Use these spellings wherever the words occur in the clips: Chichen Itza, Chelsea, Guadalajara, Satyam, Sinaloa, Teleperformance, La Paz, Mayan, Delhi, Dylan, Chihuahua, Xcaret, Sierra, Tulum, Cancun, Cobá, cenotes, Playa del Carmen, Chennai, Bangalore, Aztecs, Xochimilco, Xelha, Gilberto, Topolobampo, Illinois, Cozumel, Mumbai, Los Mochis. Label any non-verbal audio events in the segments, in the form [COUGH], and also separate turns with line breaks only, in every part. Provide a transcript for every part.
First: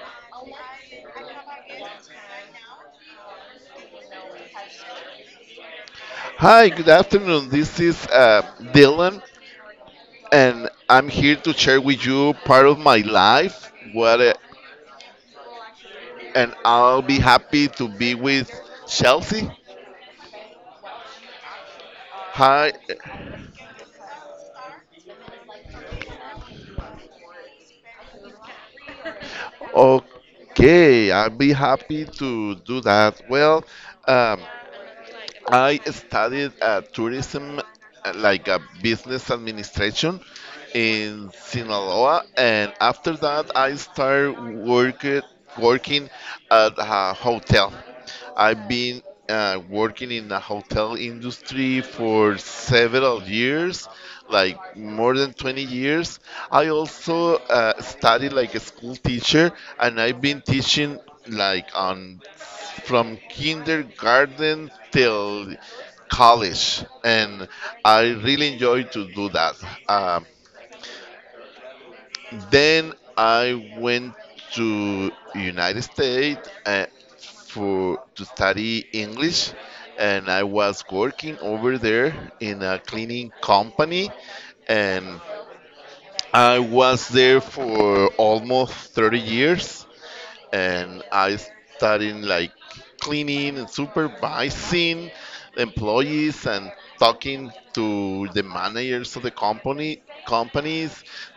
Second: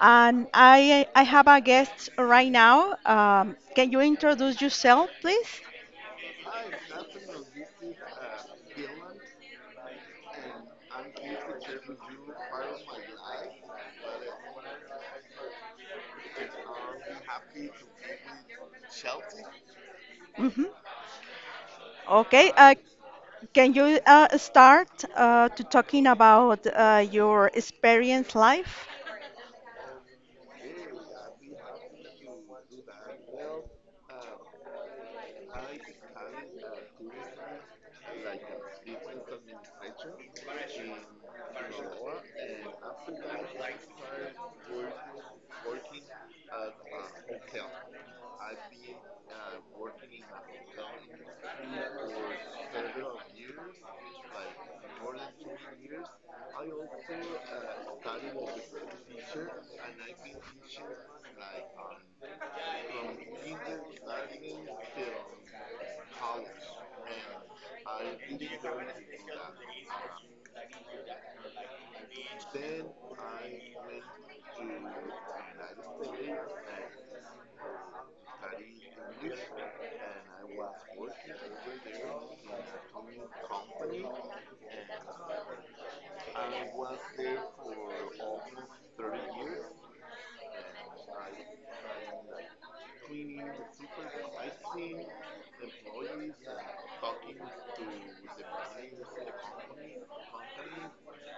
and I have a guest right now. Can you introduce yourself, please?
Hi, good afternoon. This is Dylan, and I'm here to share with you part of my life. And I'll be happy to be with Chelsea.
hmm Okay.
Hi.
Can you start to talking about your experience life?
Okay, I'll be happy to do that. Well, um, I studied tourism, like a business administration in Sinaloa, and after that, I started work, working at a hotel. I've been working in the hotel industry for several years, like more than 20 years. I also studied like a school teacher, and I've been teaching like on from kindergarten till college, and I really enjoyed to do that. Um, then I went to United States for to study English, and I was working over there in a cleaning company, and I was there for almost 30 years. And I started like cleaning and supervising employees and talking to the managers of the company companies,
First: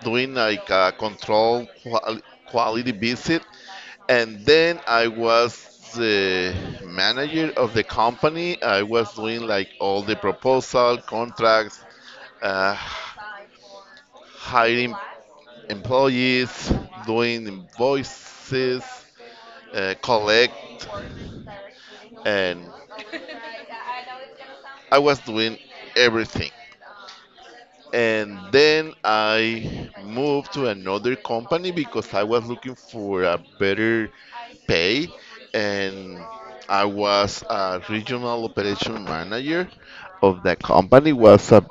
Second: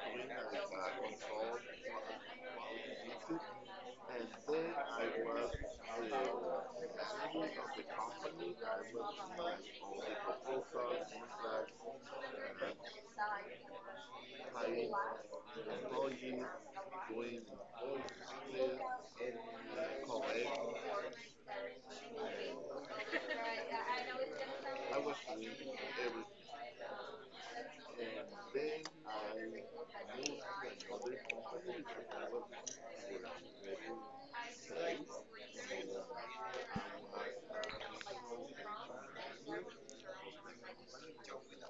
doing like a control quality visit, and then I was the manager of the company. I was doing like all the proposal contracts. Uh, Hiring employees, doing invoices, collect, and I was doing everything. And then I moved to another company because I was looking for a better pay, and I was a regional operation manager of that company. Was a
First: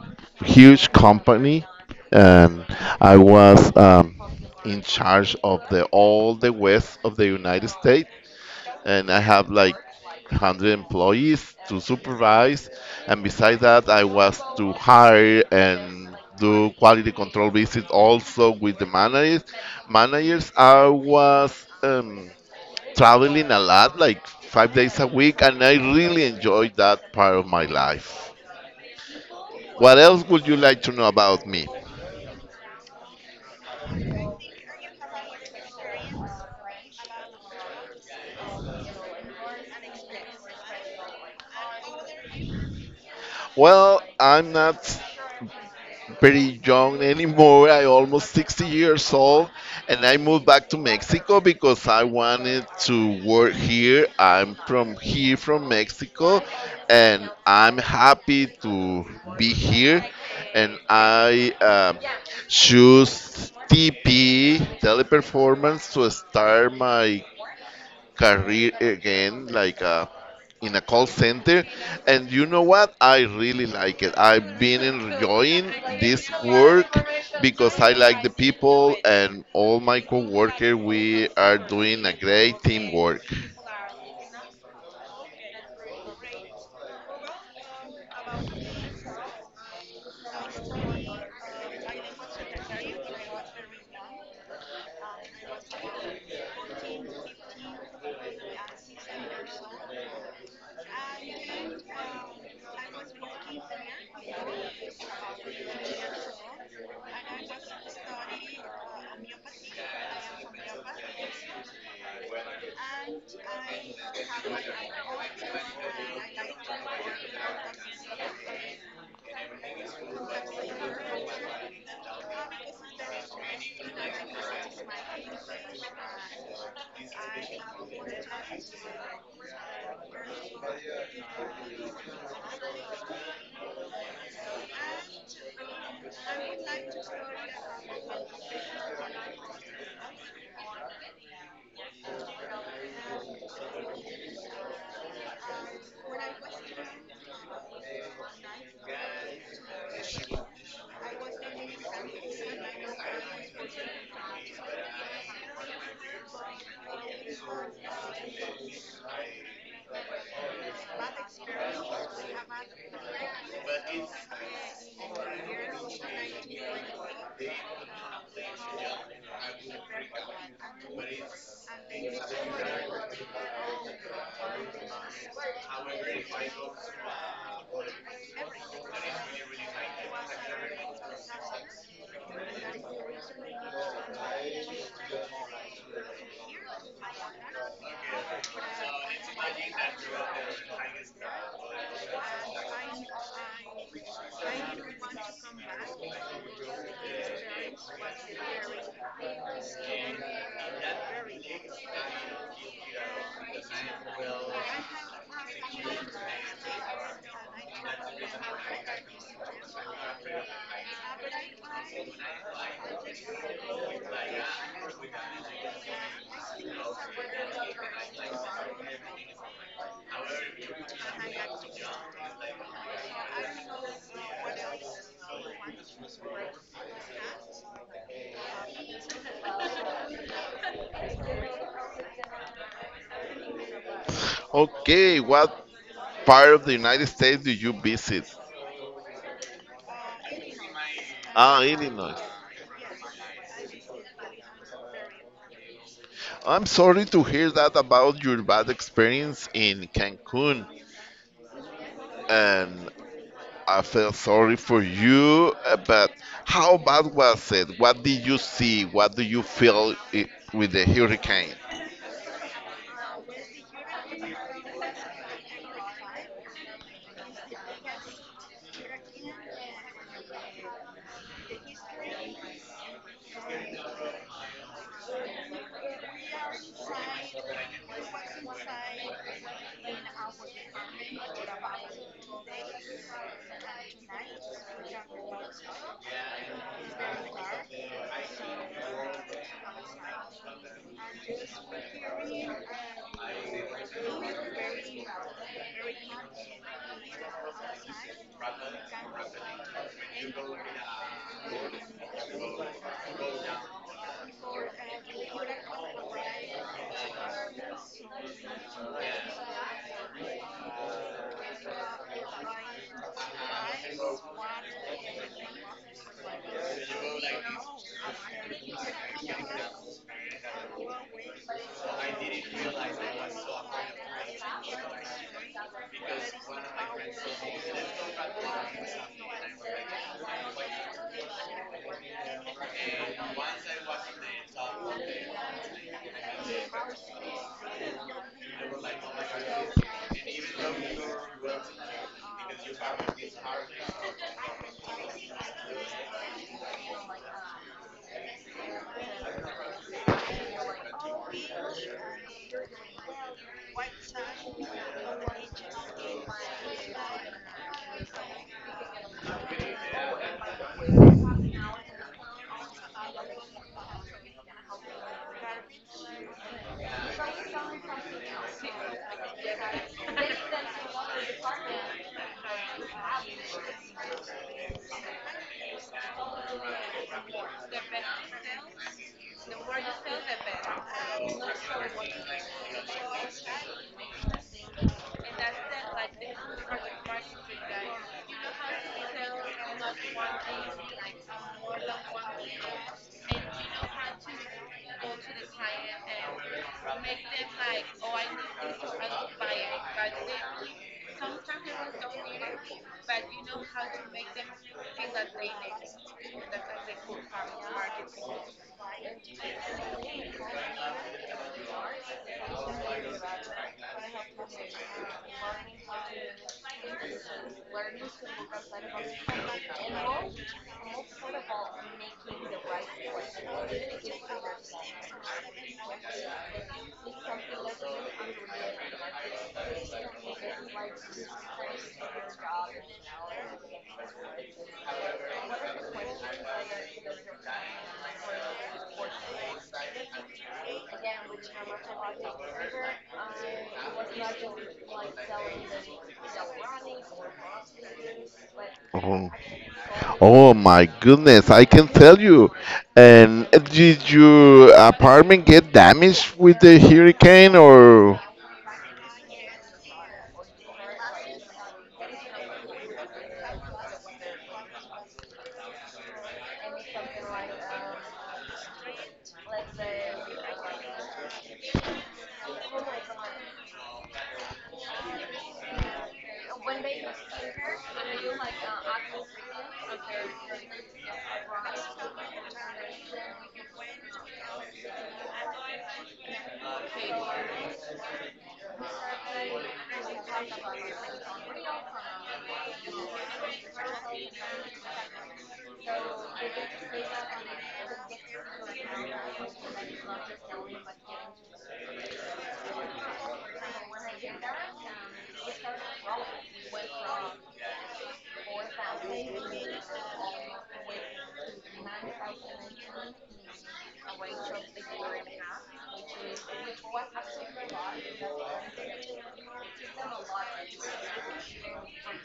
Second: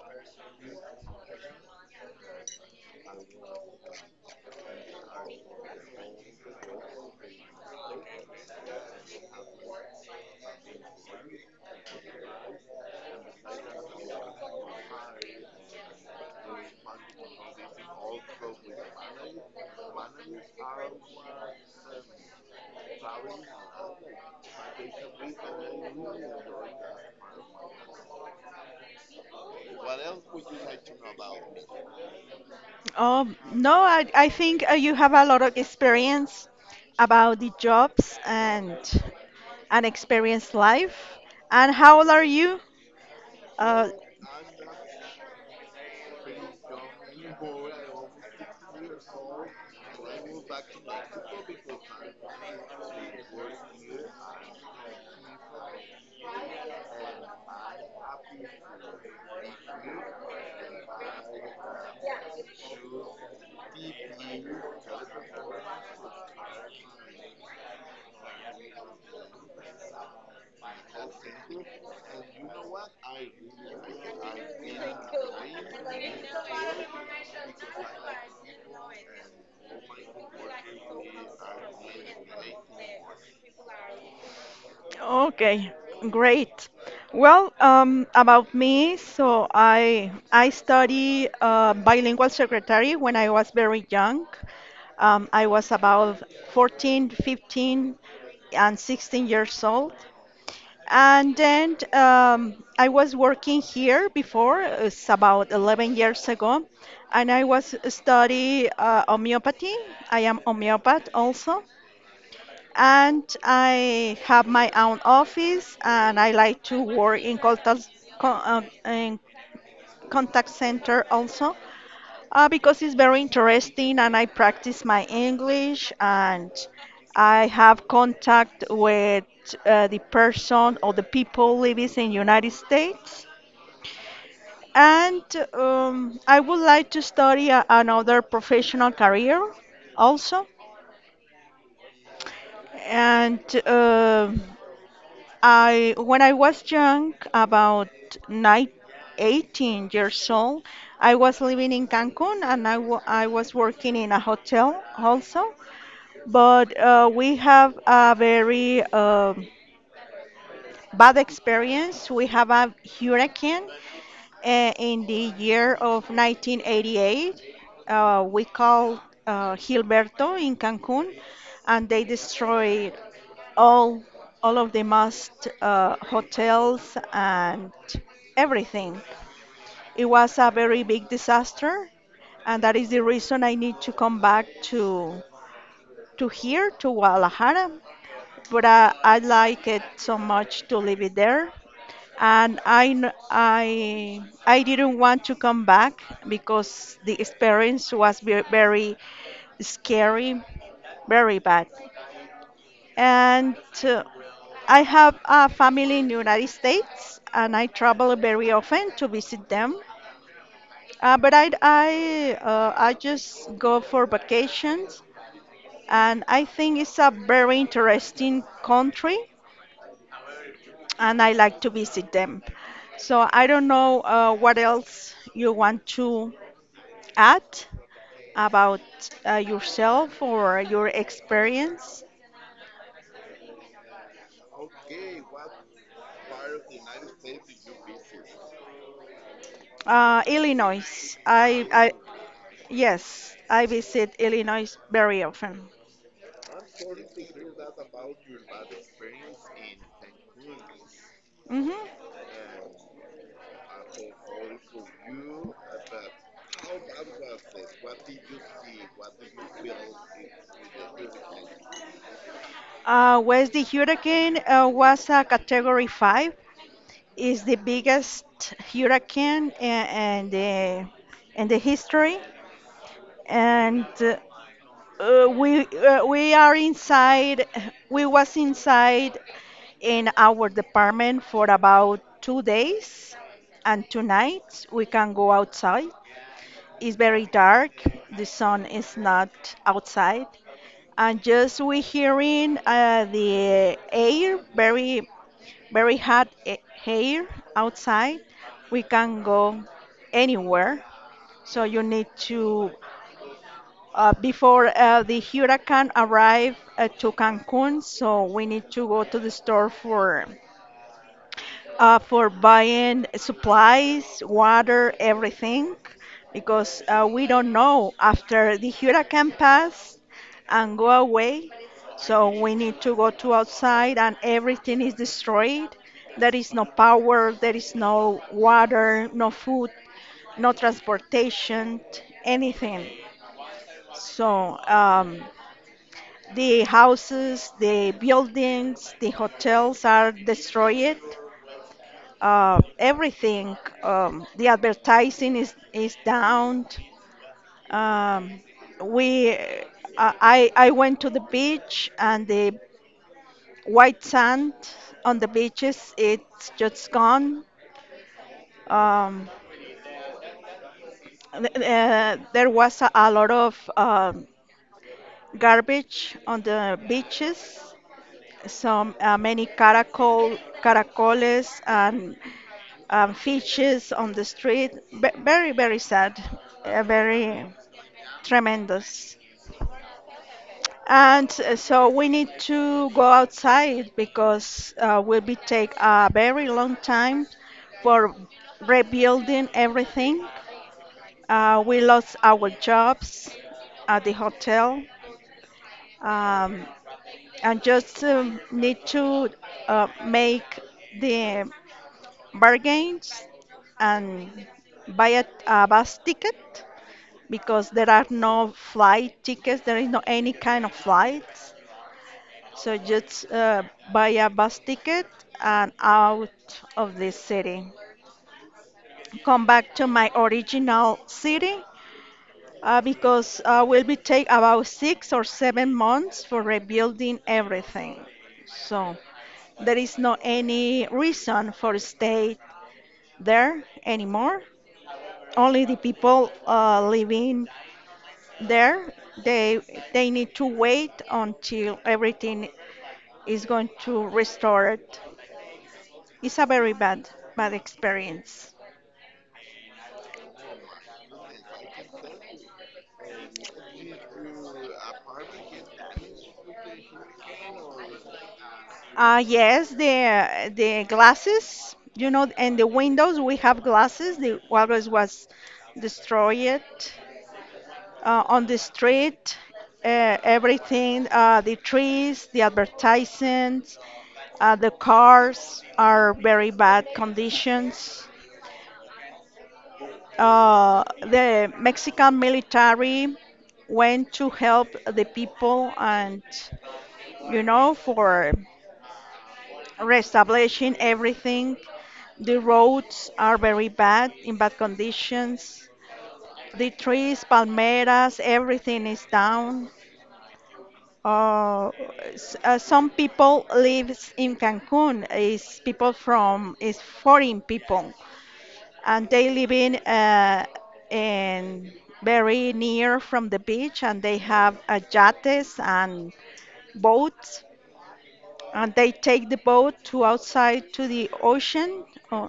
huge company, and I was in charge of the all the west of the United States, and I have like 100 employees to supervise. And besides that, I was to hire and do quality control visits also with the managers. Managers, I was traveling a lot, like five days a week, and I really enjoyed that part of my life. What else would you like to know about me?
Oh, no, I think you have a lot of experience about the jobs and an experienced life. And how old are you? Uh,
Well, I'm not very young anymore. I almost 60 years old, and I moved back to Mexico because I wanted to work here. I'm from here, from Mexico, and I'm happy to be here. And I choose TP Teleperformance to start my career again, like in a call center. And you know what? I really like it. I've been enjoying this work because I like the people and all my coworkers. We are doing a great teamwork.
Okay, great. Well, about me, so I study bilingual secretary when I was very young. I was about 14, 15, and 16 years old. And then I was working here before, it's about 11 years ago, and I was study homeopathy. I am homeopath also and I have my own office and I like to work in con- uh, in contact center also because it's very interesting and I practice my English and I have contact with the person or the people living in United States. And I would like to study another professional career also. And um I when I was young, about nine, 18 years old, I was living in Cancun and I was working in a hotel also. But we have a very bad experience. We have a hurricane in the year of 1988. We call Gilberto in Cancun, and they destroy all all of the must hotels and everything. It was a very big disaster, and that is the reason I need to come back to to here to Guadalajara. But I like it so much to live it there, and I kn- I didn't want to come back because the experience was very scary, very bad. And uh, I have a family in United States, and I travel very often to visit them. But I just go for vacations, and I think it's a very interesting country, and I like to visit them. So I don't know what else you want to add about yourself or your experience.
Okay, what part of the United States do you visit?
Illinois.
Ah, Illinois.
Yes, I visit Illinois very often.
I'm sorry to hear that about your bad experience in Cancun.
hmm
And I feel sorry for you, but how bad was it? What did you see? What do you feel I with the hurricane?
West the hurricane was a Category 5. Is the biggest hurricane in the history, and we are inside. We was inside in our department for about 2 days, and two nights. We can go outside. It's very dark. The sun is not outside, and just we hearing the air very very hot air outside we can go anywhere, so you need to before the hurricane arrive to cancun, so we need to go to the store for buying supplies, water, everything, because we don't know after the hurricane pass and go away. So we need to go to outside, and everything is destroyed. There is no power, there is no water, no food, no transportation, anything. So the houses, the buildings, the hotels are destroyed everything. The advertising is down. Um, we, uh, I went to the beach and the white sand on the beaches it's just gone. Um, there was a lot of garbage on the beaches. Some many caracoles and fishes on the street. Very very sad. Very. Tremendous. And so we need to go outside because will be take a very long time for rebuilding everything. We lost our jobs at the hotel, um, and just need to make the bargains and buy a bus ticket because there are no flight tickets. There is no any kind of flights. So just buy a bus ticket and out of this city. Come back to my original city because will be take about 6 or 7 months for rebuilding everything. So there is no any reason for stay there anymore. Only the people living there they they need to wait until everything is going to restore it. It's a very bad, bad experience.
Oh. Oh my goodness, I can tell you. And did your apartment get damaged with the hurricane, or
Yes, the glasses, you know, and the windows. We have glasses. The walrus was destroyed on the street. Everything, the trees, the advertisements, the cars are very bad conditions. The Mexican military went to help the people and you know for reestablishing everything. The roads are very bad, in bad conditions. The trees, palmeras, everything is down. Uh, some people lives in Cancun. Is people from is foreign people, and they live in in very near from the beach, and they have yachts and boats, and they take the boat to outside to the ocean, uh,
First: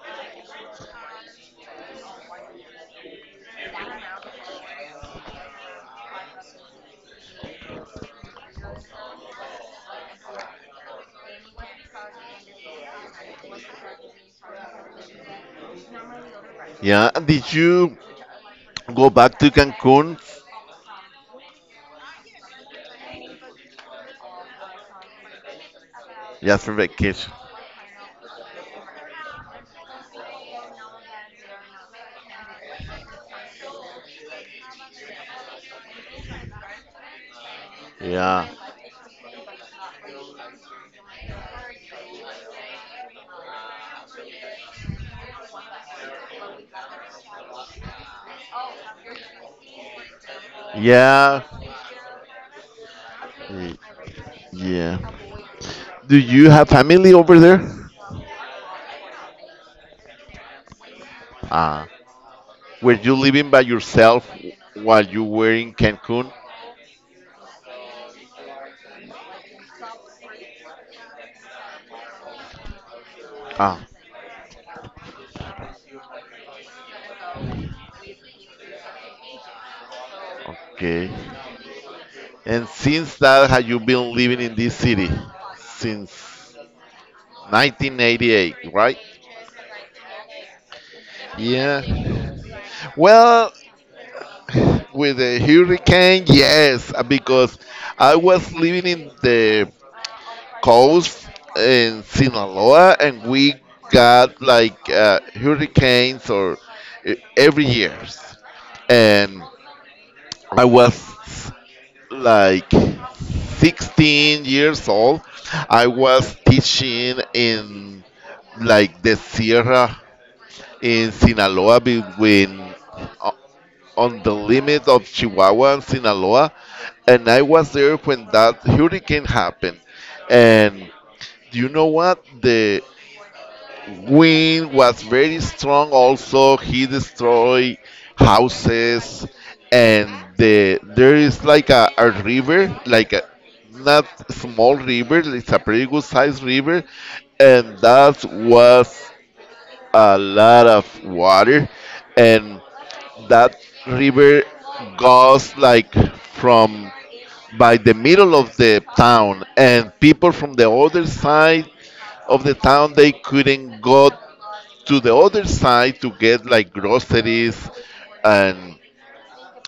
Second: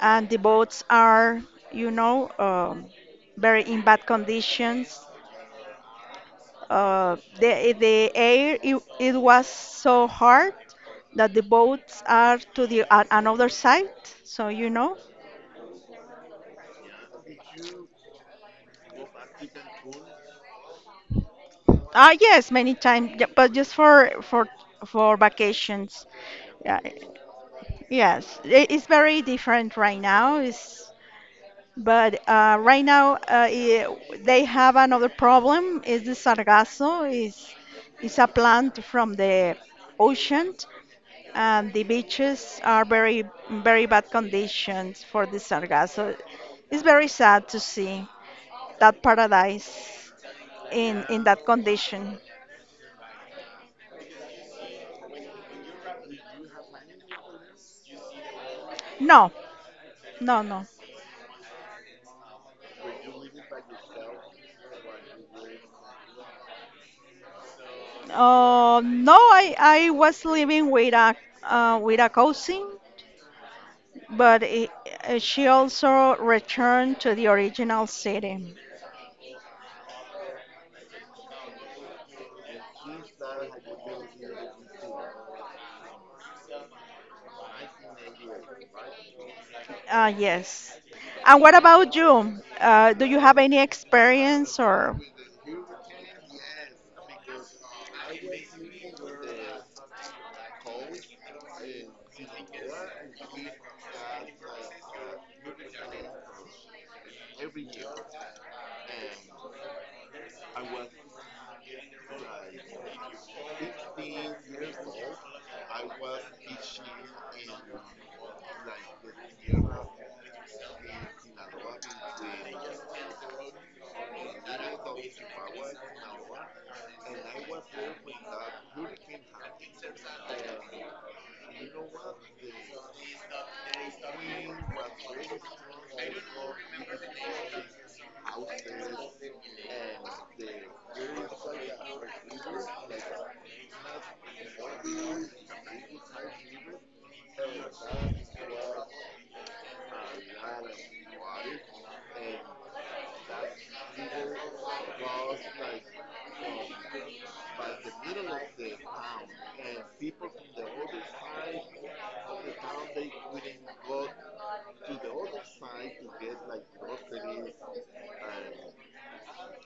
and the boats are, you know, very in bad conditions. The air it was so hard that the boats are to the another side. So you know,
yeah, did you go back to Cancun?
ah yes, many times, yeah, but just for vacations.
Yeah, for
Yeah,
vacation.
yes, it's very different right now. It's But right now, they have another problem. Is the sargasso is a
Yeah.
plant from the ocean, and the beaches are very very bad conditions for the sargasso. It's very sad to see that paradise in that
Yeah.
condition.
Y- Yeah. Do you have family over there?
No, no, no.
Ah. Were you living by yourself while you were in Cancun?
No, I was living with a cousin.
Ah,
But I she also returned to the original city.
okay. And since that, have you been living in this city? Since 1988, right?
Yes. And what
Yeah.
about you? Do you have
Well,
any experience or?
with the hurricane, yes, because I was living in the coast in Sinaloa, and we got like hurricanes or every years. And I was like 16 years old. I was teaching in like the Sierra in Sinaloa between o- on the limit of Chihuahua and Sinaloa, and I was there when that hurricane happened, and you know what? The wind was very strong. Also, he destroyed houses, and the there is like a river, like a not small river. It's a pretty good sized river, and that was a lot of water, and that river goes like from by the middle of the town, and people from the other side of the town they couldn't go to the other side to get like groceries and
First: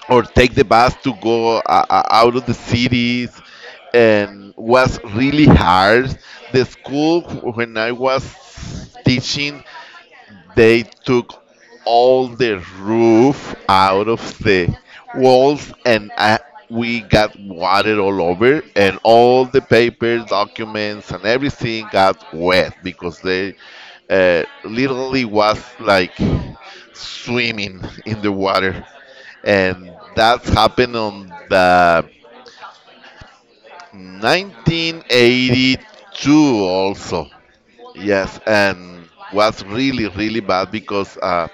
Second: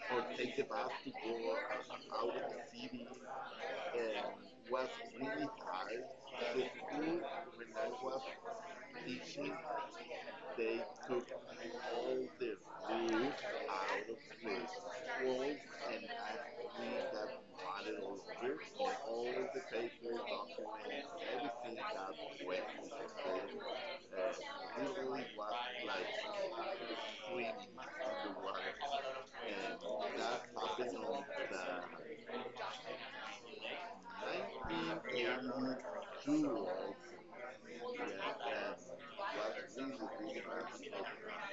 or take the bus to go out of the cities, and was really hard. The school when I was teaching, they took all the roof out of the walls, and I, we got water all over, and all the papers, documents, and everything got wet because they literally was like swimming in the water, and that happened on the 1982 also. Yes, and was really really bad because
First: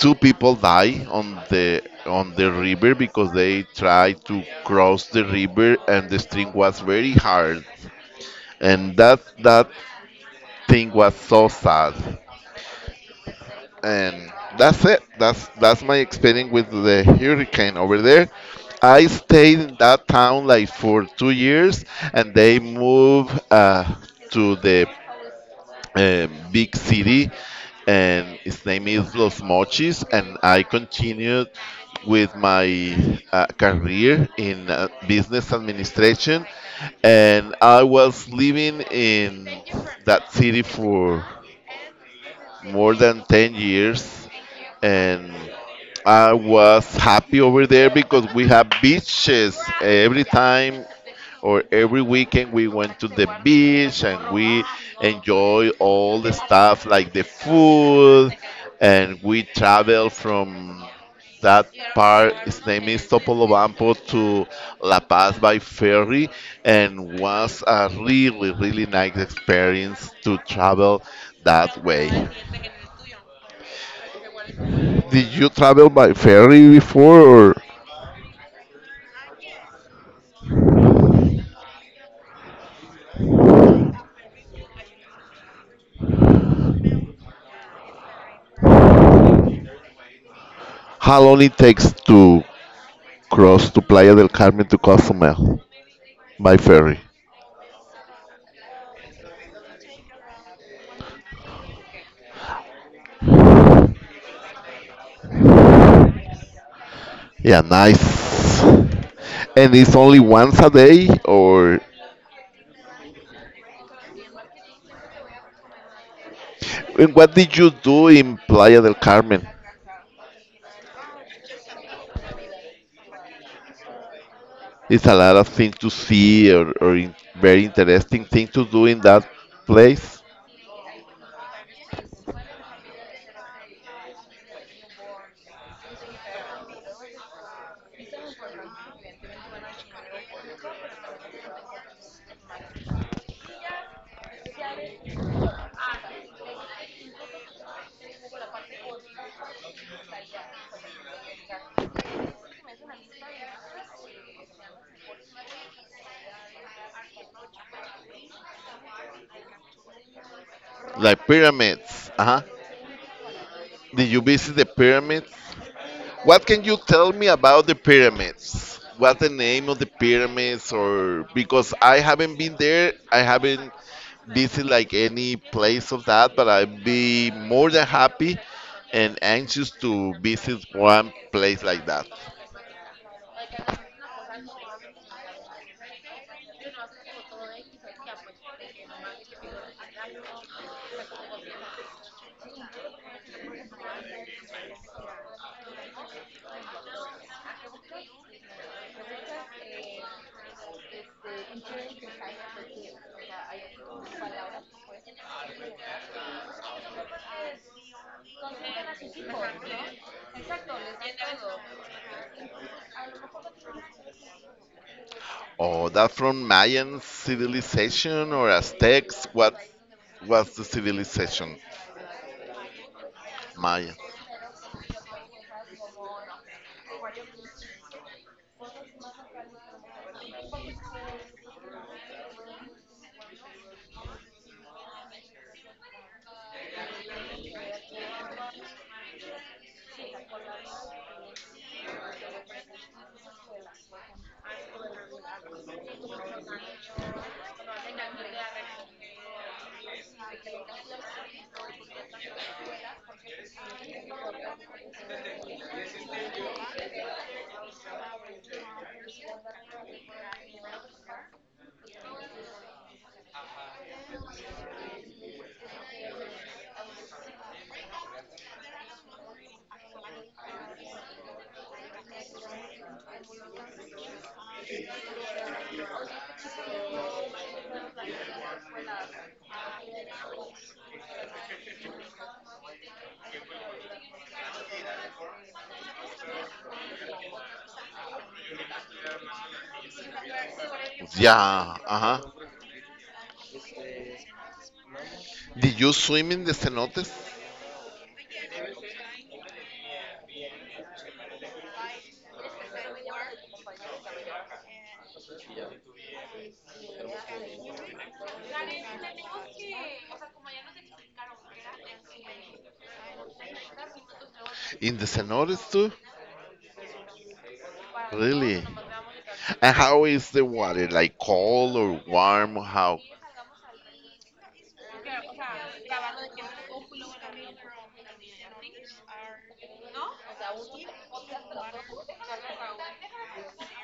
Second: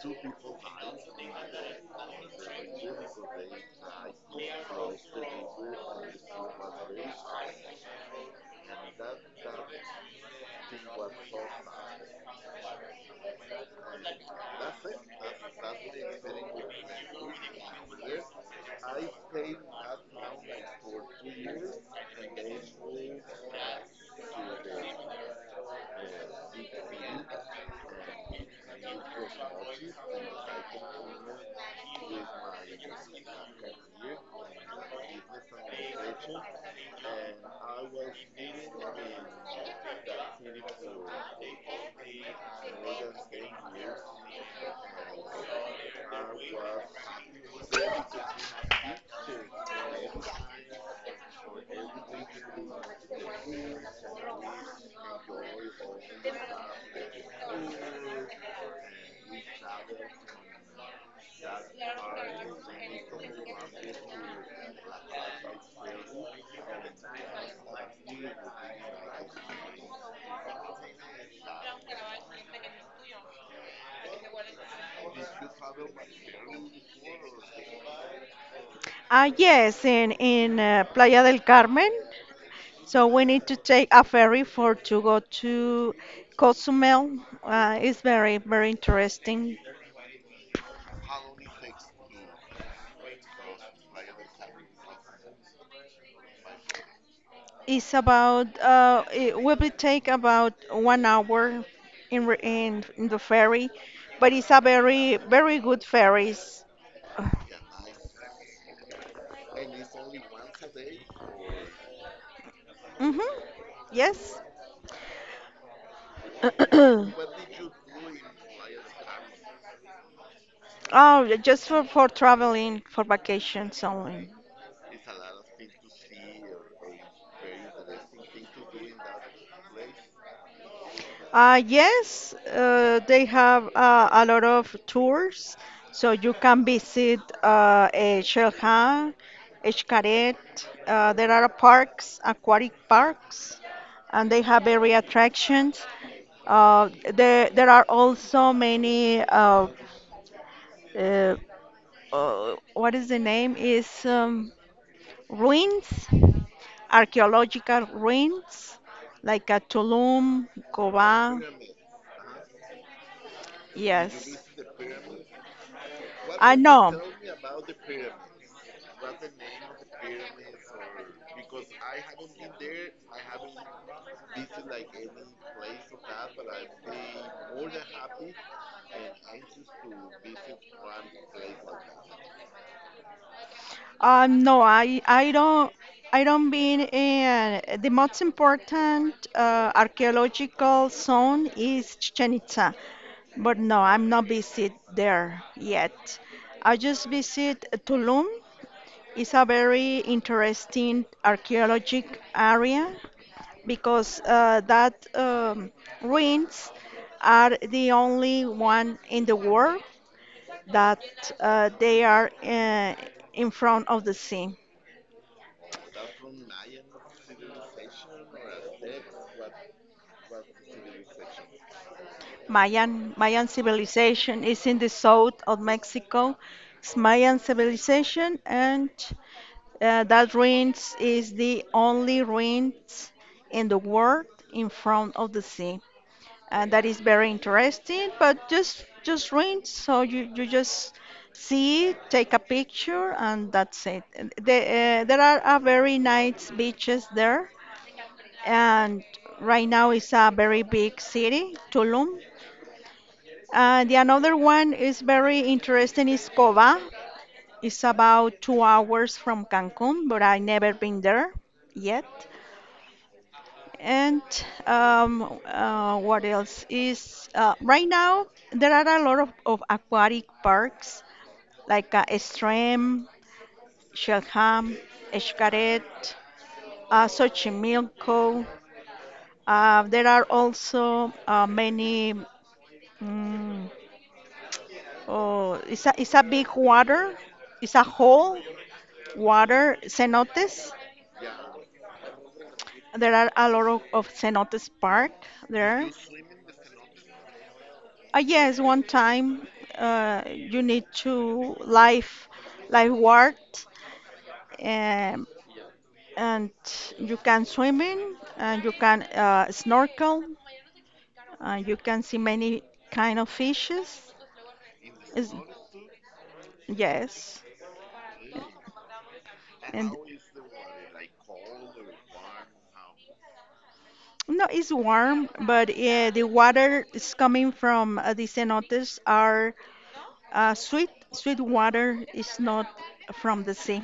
two people die on the river because they tried to cross the river and the stream was very hard. And that thing was so sad. And that's it. That's my experience with the hurricane over there. I stayed in that town like for two years, and they moved to the big city, and its name is Los Mochis. And I continued with my career in business administration, and I was living in that city for more than 10 years, and I was happy over there because we have beaches every time or every weekend we went to the beach and we enjoy all the stuff like the food and we travel from that part its name is Topolobampo to La Paz by ferry and was a really really nice experience to travel that way. Did you travel by ferry before, or
Yes, in Playa del Carmen. So we need to take a ferry for to go to Cozumel. It's very very interesting.
how long it takes to cross to Playa del Carmen to Cozumel by ferry?
It's about it will be take about 1 hour in, re- in the ferry, but it's a very very good ferries.
Yeah, nice. And it's only once a day, or
Mm-hmm. Yes.
and what
[COUGHS] [CLEARS THROAT]
did you do in Playa del Carmen?
Oh, just for traveling for vacations only.
It's a lot of things to see, or in, very interesting thing to do in that place,
Yes, they have a lot of tours, so you can visit Xelha, Xcaret. There are parks, aquatic parks, and they have area attractions. There are also many, uh, what is the name? Is ruins, archaeological ruins, like at Tulum,
like
Cobá.
pyramids. Uh huh. Did you
Yes.
visit the pyramids? What
I
can you
no,
tell me about the pyramids? What's the name of the pyramids? Or because I haven't been there, I haven't visited like any place of that, but I'd be more than happy and anxious to visit one place like that.
No, I don't been in the most important archaeological zone is Chichen Itza, but no, I'm not visit there yet. I just visit Tulum. It's a very interesting archaeologic area because that ruins are the only one in the world that they are in front of the sea.
Oh, that from Mayan civilization or Aztecs? What was the civilization?
Mayan
Mayan.
civilization is in the south of Mexico. It's Mayan civilization, and that ruins is the only ruins in the world in front of the sea. And that is very interesting, but just ruins. So you just see, it, take a picture, and that's it. And there are a very nice beaches there and right now it's a very big city, Tulum. And the another one is very interesting is Cova. It's about 2 hours from Cancun, but I never been there yet. And what else is right now? There are a lot of aquatic parks like Extreme, Shelham, Escaret, Xochimilco. There are also many Mm. Oh, it's it's a big water. It's a whole water cenotes.
Yeah, uh-huh.
There are a lot of cenotes park
Did
there.
you swim in the cenotes?
Yes, one time you need to lifeguard, um, and you can swim in and you can snorkel and you can see many kind of fishes.
In the
Is
cenotes too?
yes,
Really? And
and
how is the water? Like cold or warm? How?
No, it's warm, but yeah, the water is coming from the cenotes are sweet. Sweet water is not from the sea.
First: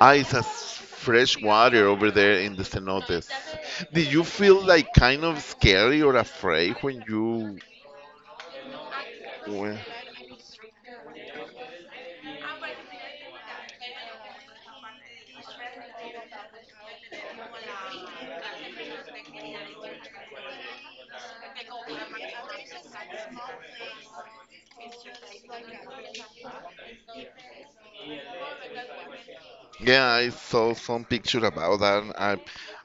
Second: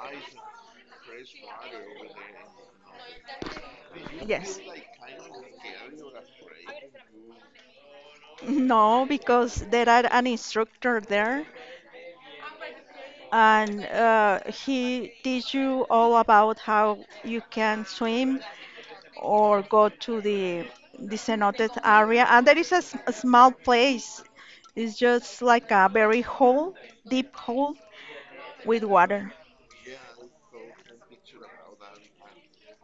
Ah, it's a s- fresh water over there in the cenotes. Did you
Yes.
feel like kind of scary or afraid when you
No, because
went?
there are an instructor there, and he teach you all about how you can swim or go to the cenote area and there is a small place it's just like a very hole deep hole with water.
Yeah, I saw some picture about that.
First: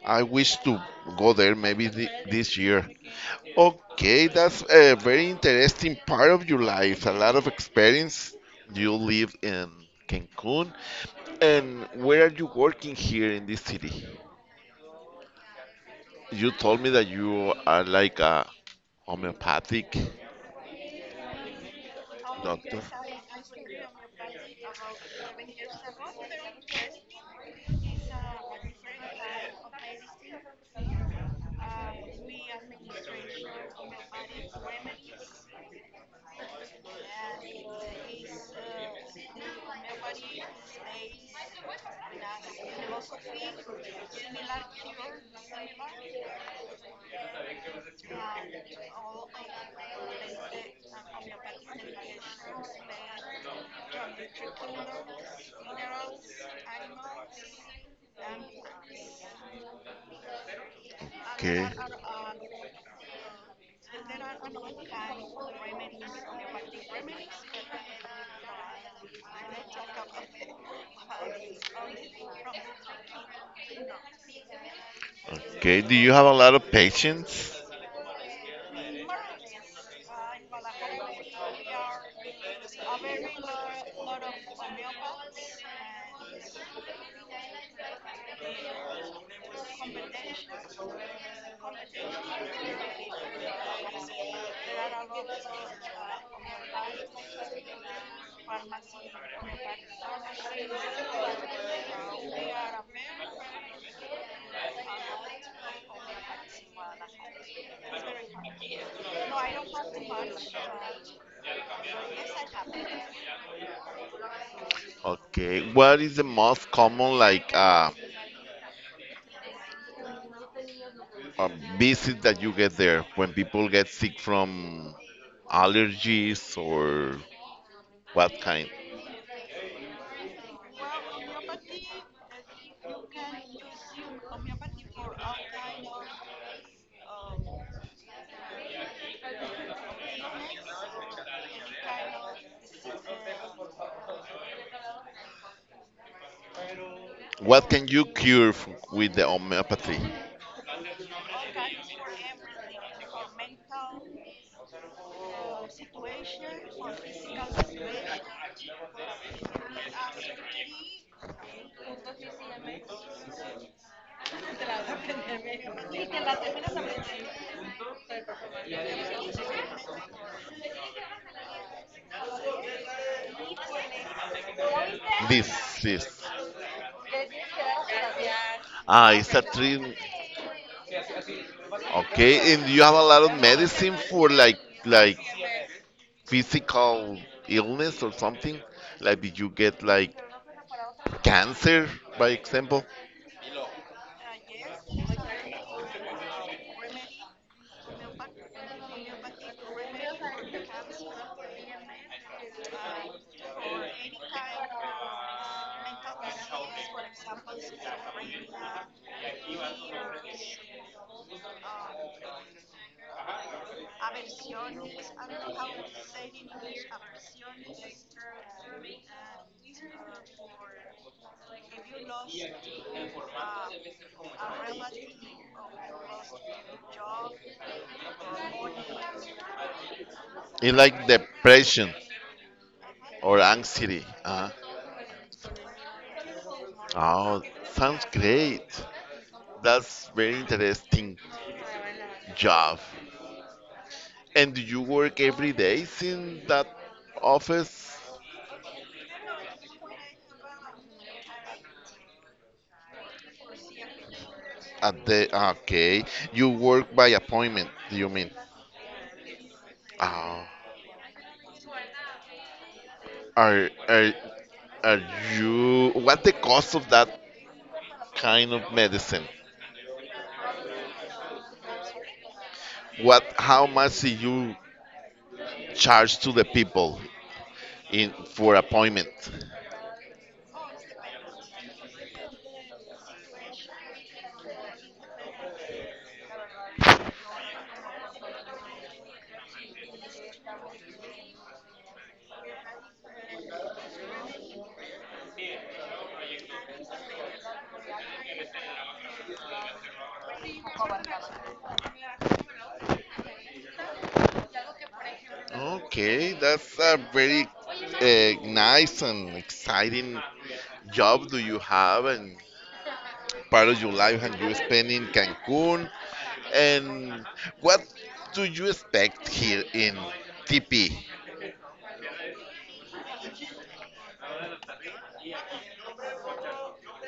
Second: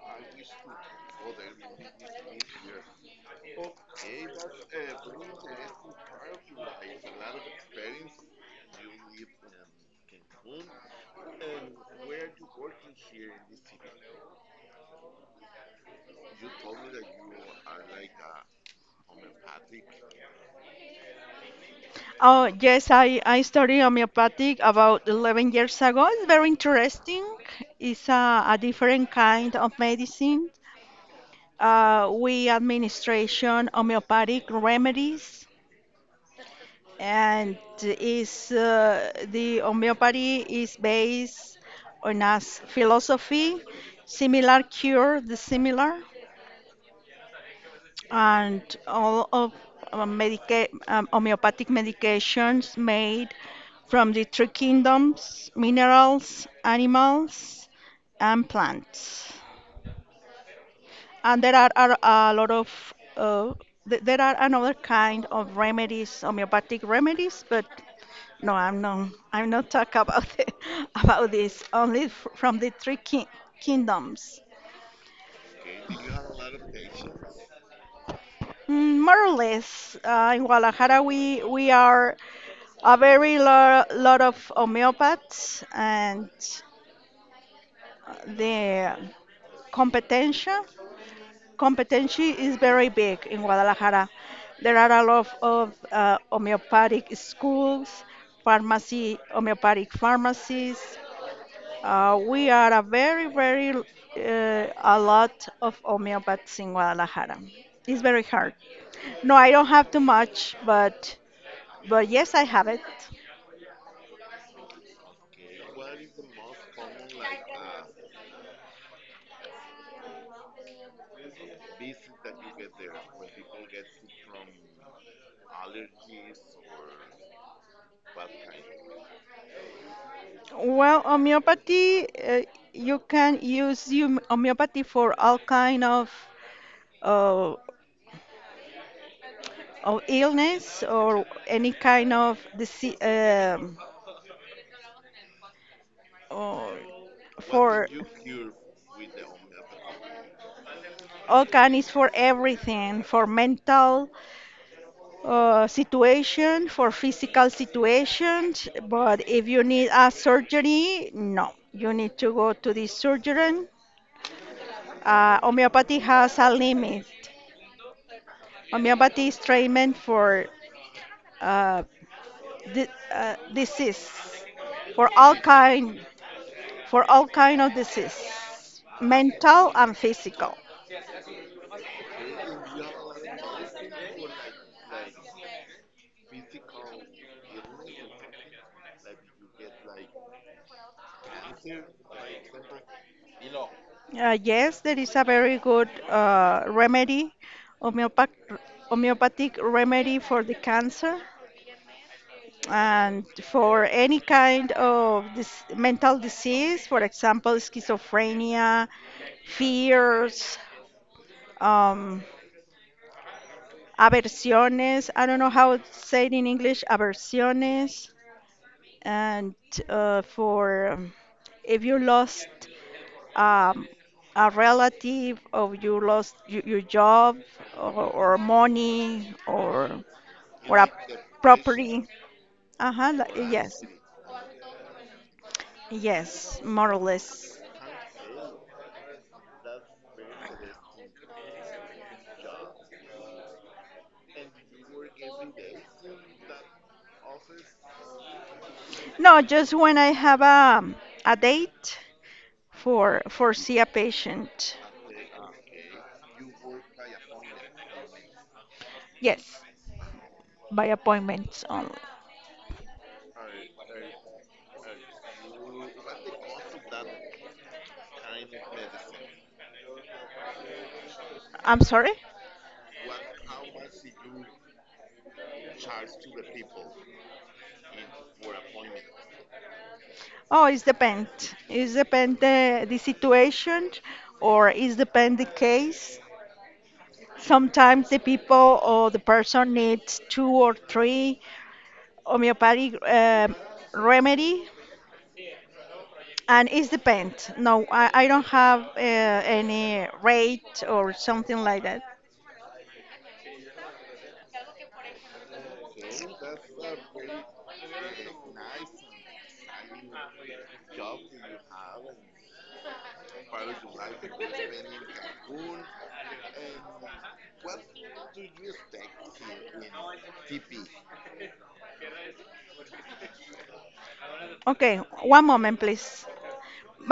I wish to go there maybe this year. Okay, that's a very interesting part of your life. A lot of experience. You live in Cancun, and where are you working here in this city? You told me that you are like a homeopathic
Oh
doctor.
yes, I studied homeopathic about 11 years ago. It's very interesting. It's a different kind of medicine. We administration homeopathic remedies and is the homeopathy is based on philosophy, similar cure the similar, and all of homeopathic medications made from the three kingdoms: minerals, animals, and plants. And
Okay.
are a lot of there are another kind of remedies, homeopathic remedies, but no, I'm not. I'm not talk about it, [LAUGHS] about this.
[LAUGHS]
Only f from the three king kingdoms.
Okay, do you have a lot of patients?
More or less, in Guadalajara we are a very lo lot of homeopaths, and the competencia competency is very big in Guadalajara. There are a lot of homeopathic schools, pharmacy, homeopathic pharmacies. We are a very, very a lot of homeopaths in Guadalajara. It's very hard. No, I don't have too much, but yes, I have it.
Okay, what is the most common like uh, visit that you get there when people get sick from allergies or what kind?
Well, homeopathy, you can use homeopathy for all kind uh, of illness or any kind of disease. Or
What
for
can you cure f with the homeopathy?
all kind is for everything, for mental, situation, for physical situations. But if you need a surgery, no, you need to go to the surgeon. Homeopathy has a limit. Homeopathy is treatment for uh, disease, for all
This
kind,
is
for all kind of disease,
ah, it's a
mental and
tree.
physical.
Okay, and you have a lot of medicine for like physical illness or something. Like did you get like cancer, by example,
Yes, there is a very good remedy, homeopath, homeopathic remedy for the cancer. And for any kind of mental disease, for example, schizophrenia, fears, um, aversiones. I don't know how to say it in English, aversiones. And for if you lost um, a relative, or you lost your job, or money,
and
or a
like depression
property. Uh huh.
or
Yes,
anxiety?
yes, more or
Oh,
less.
sounds great. That's very interesting job. And do you work every day in that office?
No, just when I have a date for see a patient.
At the ah, okay, you work by appointment. Do you mean?
Yes,
Oh,
by appointments only.
are are are you? What the cost of that kind of medicine?
I'm sorry.
What? How much do you charge to the people in for appointment?
Oh, it's depend. It's depend the situation or it's depend the case. Sometimes the people or the person needs two or three homeopathic remedy and it's depend. No, I don't have any rate or something like that.
Okay, that's a very nice and exciting job do you have and part of your life and you spend in Cancun. And what do you expect here in TP?
Okay, one moment, please. Ma